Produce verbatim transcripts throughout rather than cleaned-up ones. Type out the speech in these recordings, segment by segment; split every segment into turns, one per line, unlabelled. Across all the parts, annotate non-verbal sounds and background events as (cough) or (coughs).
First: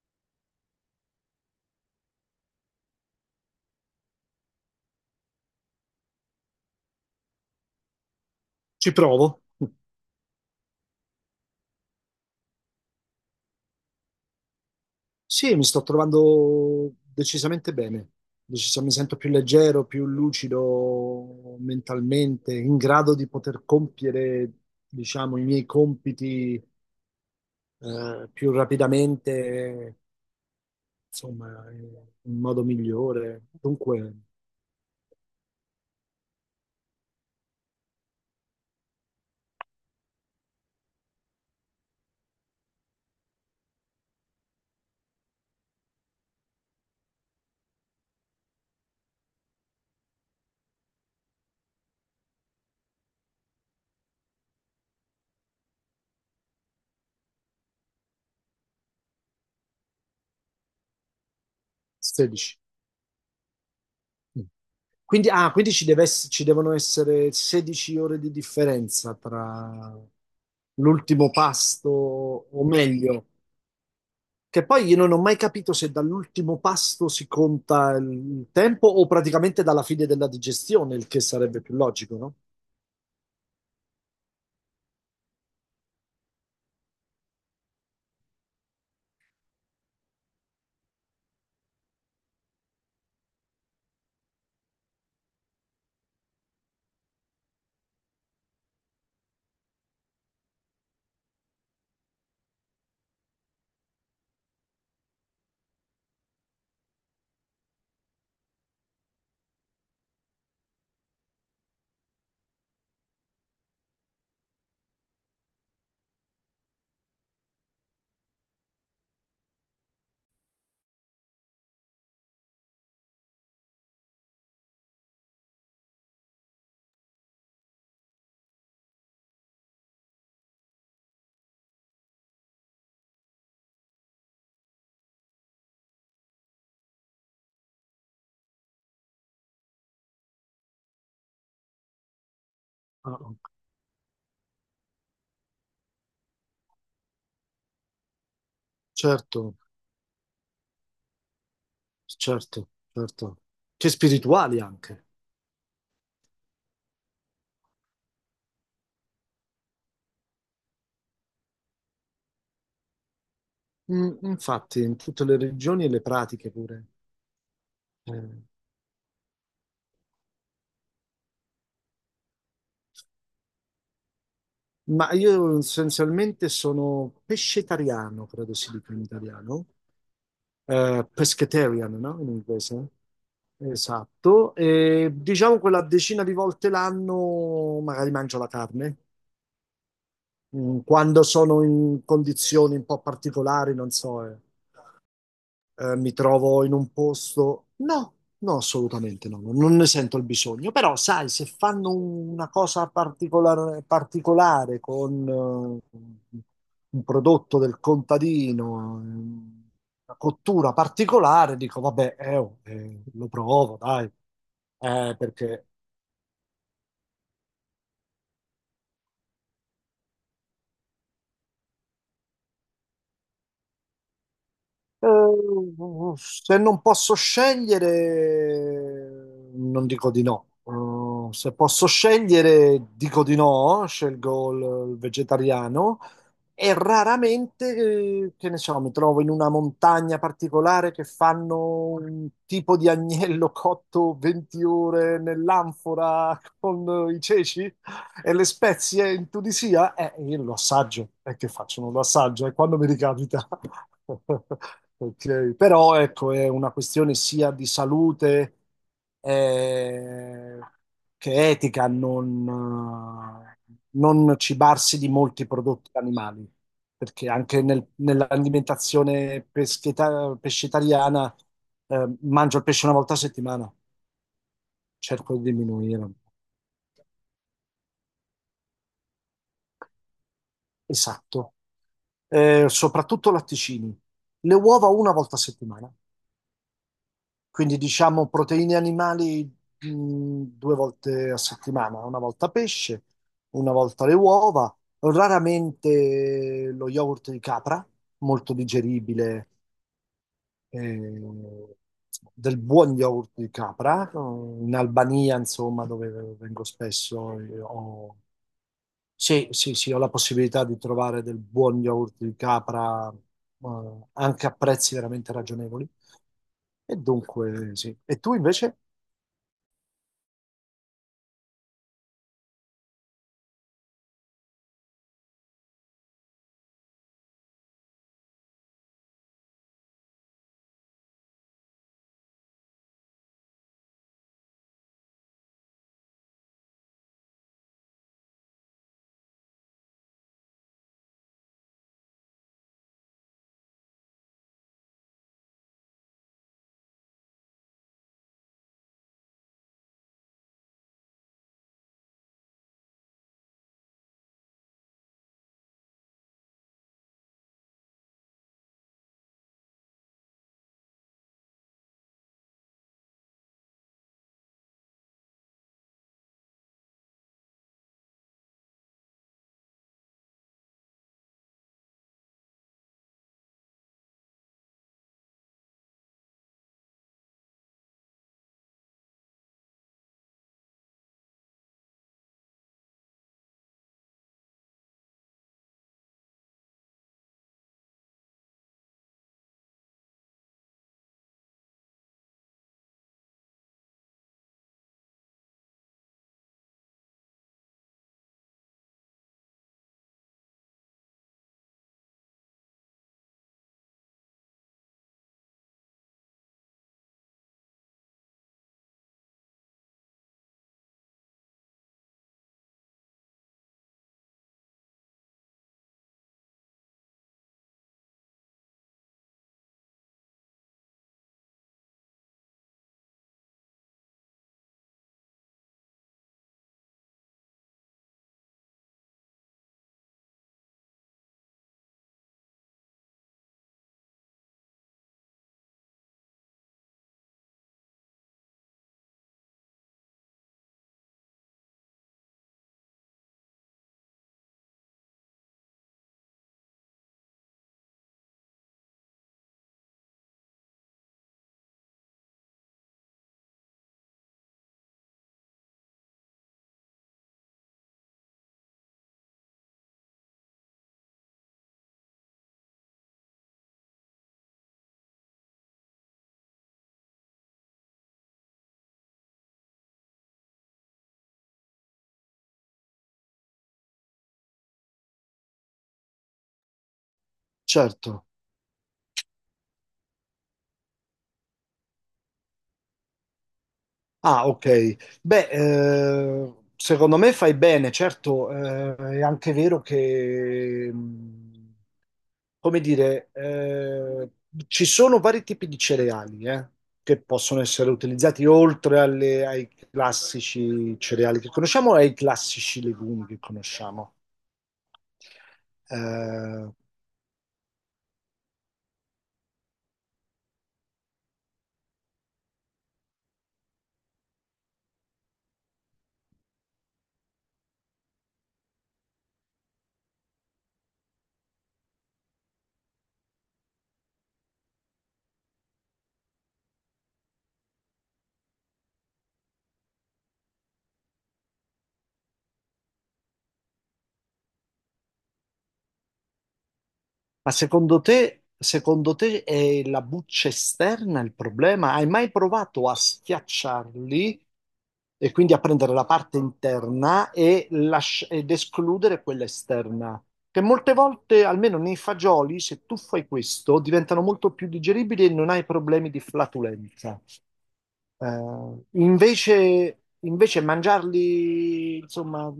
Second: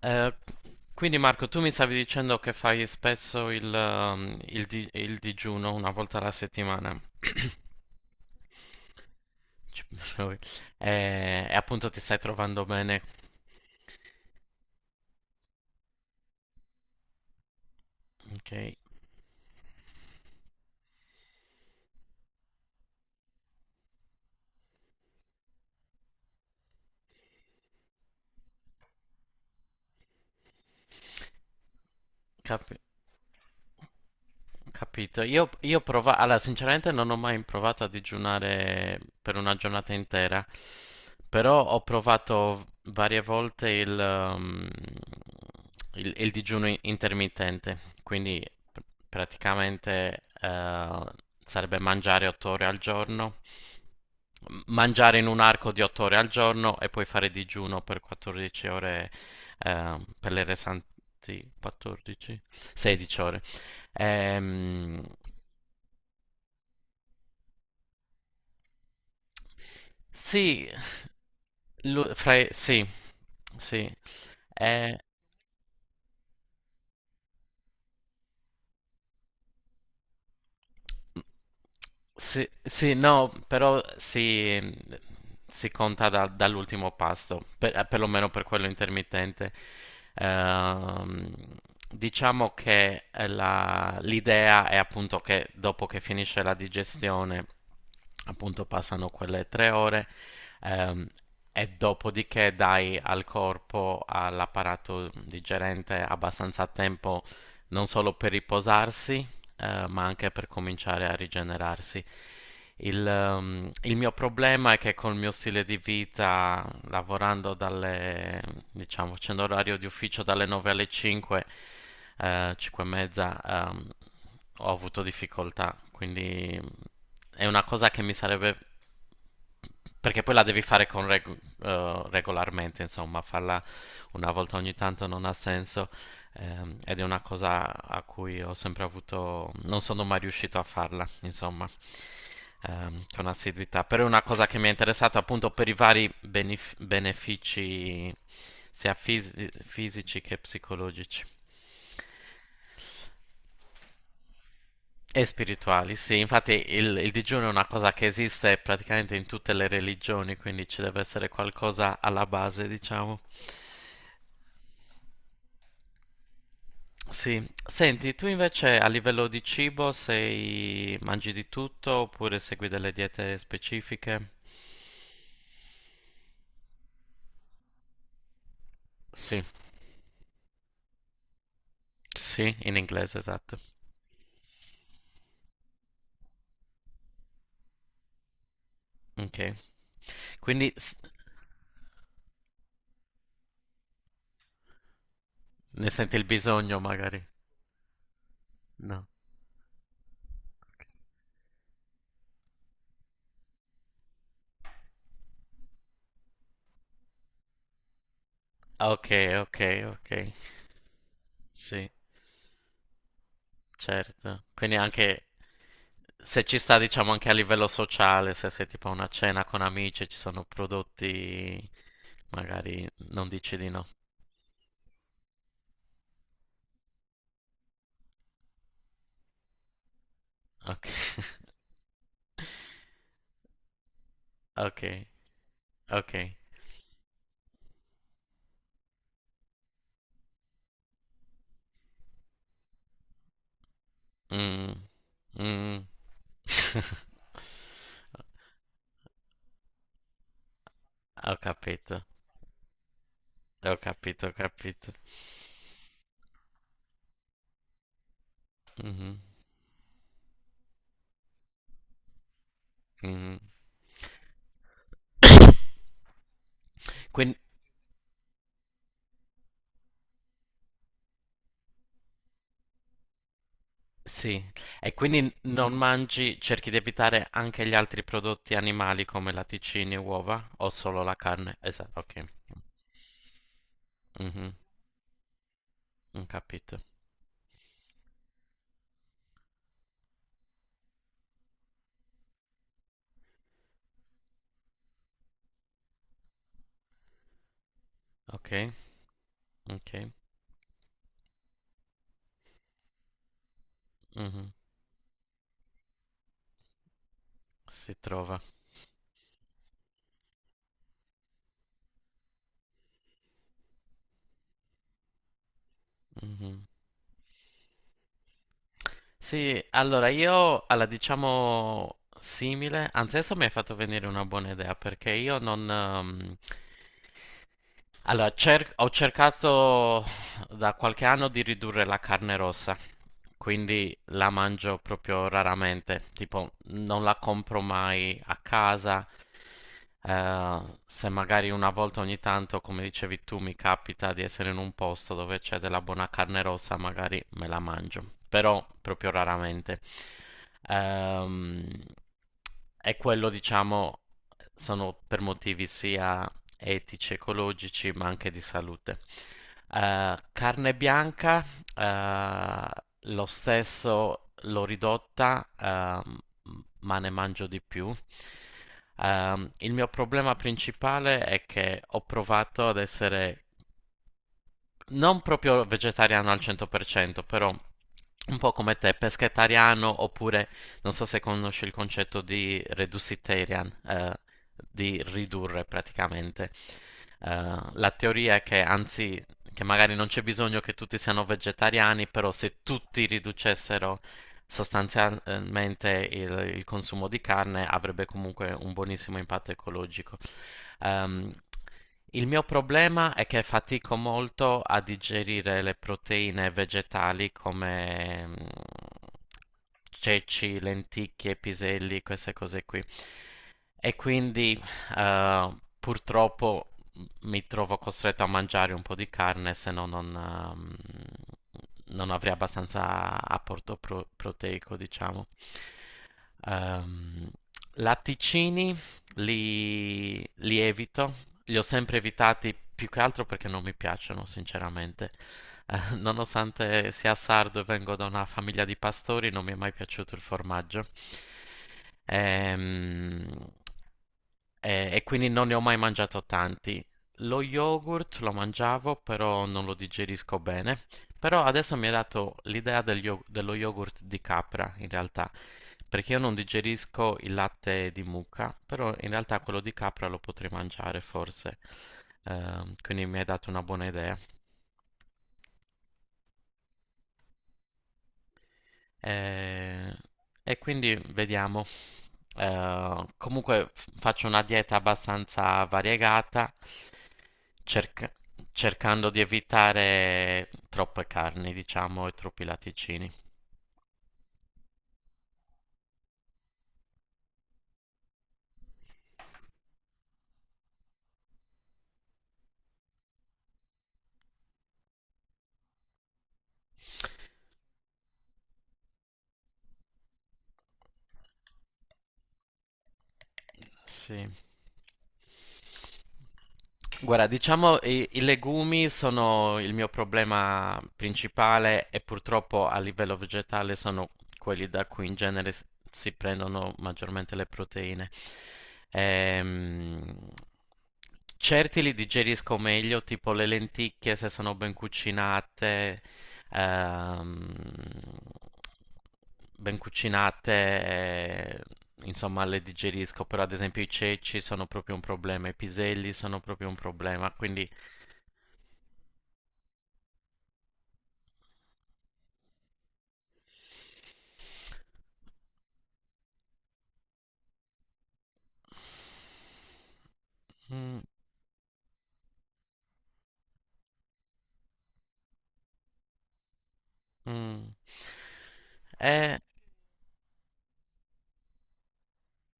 Eh, quindi Marco, tu mi stavi dicendo che fai spesso il, ehm, il di- il digiuno una volta alla settimana.
Ci provo.
Ci- (laughs) e, e appunto ti stai trovando bene,
Sì, mi sto trovando decisamente bene.
ok?
Decisa- mi sento più leggero, più lucido mentalmente, in grado di poter compiere, diciamo, i miei compiti, eh, più rapidamente, insomma, in modo
Cap-
migliore. Dunque,
Capito. Io, io prova- allora, sinceramente non ho mai provato a digiunare per una giornata intera, però ho provato varie volte il, ehm, il, il digiuno i- intermittente, quindi pr- praticamente, eh, sarebbe mangiare otto ore al giorno, mangiare in un arco di otto ore al giorno e poi fare digiuno per quattordici ore, ehm, per le restanti quattordici,
sedici.
sedici ore. Ehm,
Quindi, ah, quindi ci deve ess- ci devono essere sedici ore di differenza tra
sì,
l'ultimo pasto,
lu- fra-
o
sì,
meglio.
sì.
Che poi
Eh,
io non ho mai capito se dall'ultimo pasto si conta il tempo o praticamente dalla fine della digestione, il che sarebbe più logico, no?
Sì, sì, no, però si, si conta da- dall'ultimo pasto, per, eh, perlomeno per quello intermittente. Ehm, diciamo che, eh, la- l'idea è appunto che dopo che finisce la digestione, appunto passano quelle tre ore, ehm, e dopodiché dai al corpo, all'apparato digerente abbastanza tempo non solo per riposarsi, eh, ma anche per cominciare a rigenerarsi. Il, ehm, il mio problema è che col mio stile di vita, lavorando dalle, diciamo, facendo orario di ufficio dalle nove alle cinque, eh, cinque e mezza, ehm, ho avuto difficoltà. Quindi è una cosa che mi sarebbe. Perché poi la devi fare con reg- eh, regolarmente, insomma, farla una volta ogni tanto non ha senso. Ehm, ed è una cosa a cui ho sempre avuto, non sono mai riuscito a farla, insomma, ehm,
Ah,
con assiduità, però è una cosa che mi è interessata appunto per i vari benef- benefici sia fisi-
certo,
fisici che psicologici.
certo, certo. Che spirituali anche.
E spirituali, sì, infatti il, il digiuno è una cosa che esiste praticamente in tutte le religioni, quindi ci deve essere qualcosa alla base, diciamo.
Mm, infatti, in tutte le religioni e le pratiche pure.
Sì, senti, tu
Eh,
invece a livello di cibo sei... mangi di tutto oppure segui delle diete specifiche?
Ma io essenzialmente sono pescetariano, credo si dica in
Sì,
italiano. Eh, pescatarian, no? In
sì, in
inglese.
inglese, esatto.
Esatto. E diciamo quella decina di volte l'anno magari mangio la carne.
Ok, quindi
Mm,
s-
quando sono in condizioni un po' particolari, non so. Eh
ne
eh, mi
senti il
trovo in
bisogno
un
magari?
posto. No, no,
No.
assolutamente no, non ne sento il bisogno. Però, sai, se fanno una cosa particolare, particolare con eh, un prodotto del contadino,
Ok,
eh,
ok, ok.
una cottura particolare, dico,
Sì,
vabbè, eh, oh, eh, lo provo, dai.
certo. Quindi
Eh,
anche
perché
se ci sta, diciamo, anche a livello sociale, se sei tipo a una cena con amici, ci sono prodotti, magari non dici di no.
Eh, se non posso scegliere, non dico di no.
Ok,
Eh, se posso scegliere, dico di no, scelgo
(laughs)
il, il
ok,
vegetariano
ok.
e raramente, eh, che ne so, mi trovo in una montagna particolare che fanno un tipo di agnello cotto venti
Mm,
ore
mm.
nell'anfora (laughs) con eh,
(laughs)
i ceci. E le spezie in Tunisia, eh, io lo assaggio, è
Ho
che faccio, non lo
capito,
assaggio, è quando mi ricapita. (laughs)
ho capito, ho capito.
Ok. Però ecco, è una questione sia di salute
Mhm,
eh, che etica,
mhm.
non, eh, non cibarsi di molti prodotti animali, perché
Quindi, (coughs)
anche nel- nell'alimentazione pescheta- pescetariana eh, mangio il pesce una volta a settimana,
sì, e quindi
cerco di
non
diminuire.
mangi, cerchi di evitare anche gli altri prodotti animali come latticini e uova o solo la
Esatto.
carne? Esatto, ok.
Eh, soprattutto latticini.
Mhm.
Le uova una volta a settimana,
Ho capito.
quindi diciamo proteine animali mh, due volte a settimana, una volta pesce, una volta le uova, raramente lo yogurt di capra,
Ok,
molto digeribile,
ok.
eh, del buon yogurt di capra, eh,
Mhm.
in Albania, insomma, dove vengo spesso, eh,
Si
ho
trova.
sì, sì, sì, ho la possibilità di trovare del buon yogurt di capra, eh, anche a prezzi veramente ragionevoli.
Mhm.
E dunque, sì. E tu invece?
Sì, allora io alla, diciamo, simile, anzi adesso mi hai fatto venire una buona idea, perché io non, ehm, allora, cer- ho cercato da qualche anno di ridurre la carne rossa, quindi la mangio proprio raramente, tipo non la compro mai a casa, eh, se magari una volta ogni tanto, come dicevi tu, mi capita di essere in un posto dove c'è della buona carne rossa, magari me la mangio, però proprio raramente. Ehm, e quello, diciamo, sono per motivi sia etici, ecologici, ma anche di salute. Eh, carne bianca, eh, lo stesso l'ho ridotta, ehm, ma ne mangio di più. Ehm, il mio problema principale è che ho provato ad essere non proprio vegetariano al cento per cento, però un po' come te, pescetariano, oppure non so se conosci il concetto di reducitarian, eh, di ridurre praticamente. Eh, la teoria è che, anzi, che magari non c'è bisogno che tutti siano vegetariani, però se tutti riducessero sostanzialmente il, il consumo di carne avrebbe comunque un buonissimo impatto ecologico. Ehm, il mio problema è che fatico molto a digerire le proteine vegetali come, mm, ceci, lenticchie, piselli, queste cose qui. E quindi, eh, purtroppo, mm, mi trovo costretto a mangiare un po' di carne, se no non, ehm, non avrei abbastanza apporto pro- proteico, diciamo. Ehm, latticini li, li evito, li ho sempre evitati più che altro perché non mi piacciono, sinceramente. Eh, (laughs) nonostante sia sardo e vengo da una famiglia di pastori, non mi è mai piaciuto il formaggio. Ehm, eh, e quindi non ne ho mai mangiato tanti. Lo yogurt lo mangiavo, però non lo digerisco bene. Però adesso mi ha dato l'idea del yo- dello yogurt di capra, in realtà, perché io non digerisco il latte di mucca, però in realtà quello di capra lo potrei mangiare forse. Ehm, quindi mi hai dato una buona idea. Eh, e quindi vediamo. Eh, comunque f- faccio una dieta abbastanza variegata, cerca-
Certo.
cercando di evitare troppe carni, diciamo, e troppi latticini.
Ah, ok. Beh, eh, secondo me fai bene, certo, eh, è anche vero che, mh, come dire, eh, ci sono vari tipi di cereali, eh, che possono essere utilizzati oltre alle- ai classici cereali che conosciamo e ai classici legumi che conosciamo.
Sì.
Eh,
Guarda, diciamo i, i legumi sono il mio problema principale, e purtroppo a livello vegetale sono quelli da cui in genere s- si prendono maggiormente le proteine. Ehm, certi li digerisco meglio, tipo le lenticchie se sono ben cucinate, ehm, ben cucinate, eh, insomma, le digerisco, però ad esempio i ceci sono proprio un problema, i piselli sono proprio un problema,
Ma
quindi.
secondo te, secondo te è la buccia esterna il problema? Hai mai provato a schiacciarli e quindi a prendere la parte interna e lasci- ed escludere quella esterna? Che molte
Mm,
volte, almeno nei fagioli, se tu fai questo, diventano molto più digeribili e non hai problemi di flatulenza.
mm.
Eh,
Eh,
invece, invece mangiarli, insomma,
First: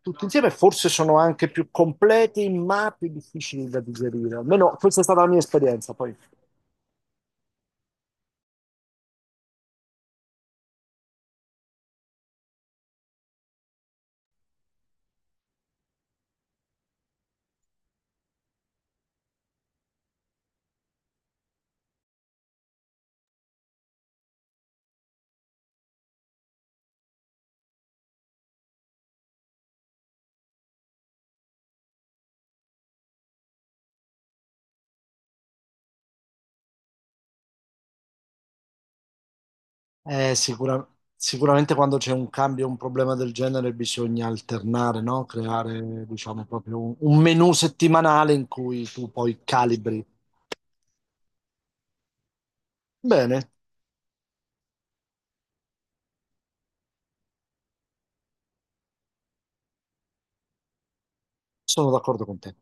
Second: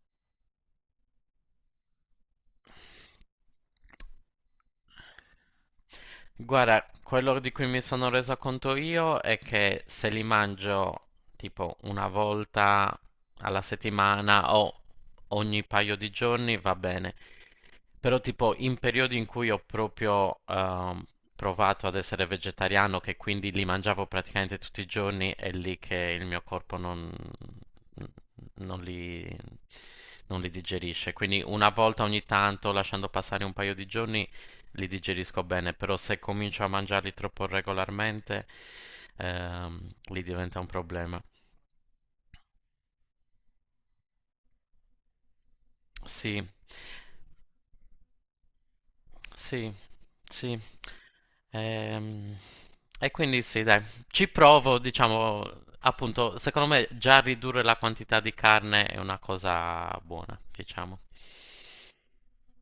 tutti insieme forse sono anche più completi, ma più difficili da digerire. Almeno questa è stata la mia esperienza. Poi,
Guarda, quello di cui mi sono reso conto io è che se li mangio tipo una volta alla settimana o ogni paio di giorni va bene, però tipo in periodi in cui ho proprio, ehm, provato ad essere vegetariano, che quindi li mangiavo praticamente tutti i giorni, è lì che il mio corpo non, non li, non li digerisce. Quindi una volta ogni tanto, lasciando passare un paio di giorni, li digerisco bene, però se comincio a mangiarli troppo regolarmente, ehm, lì
Eh,
diventa un
sicura-
problema.
sicuramente quando c'è un cambio, un problema del genere, bisogna alternare, no? Creare,
Sì,
diciamo, proprio un, un menù settimanale in cui tu poi
sì,
calibri.
sì. Ehm, e quindi
Bene,
sì, dai, ci provo, diciamo, appunto, secondo me già ridurre la quantità di carne è una cosa buona, diciamo.
sono d'accordo con te.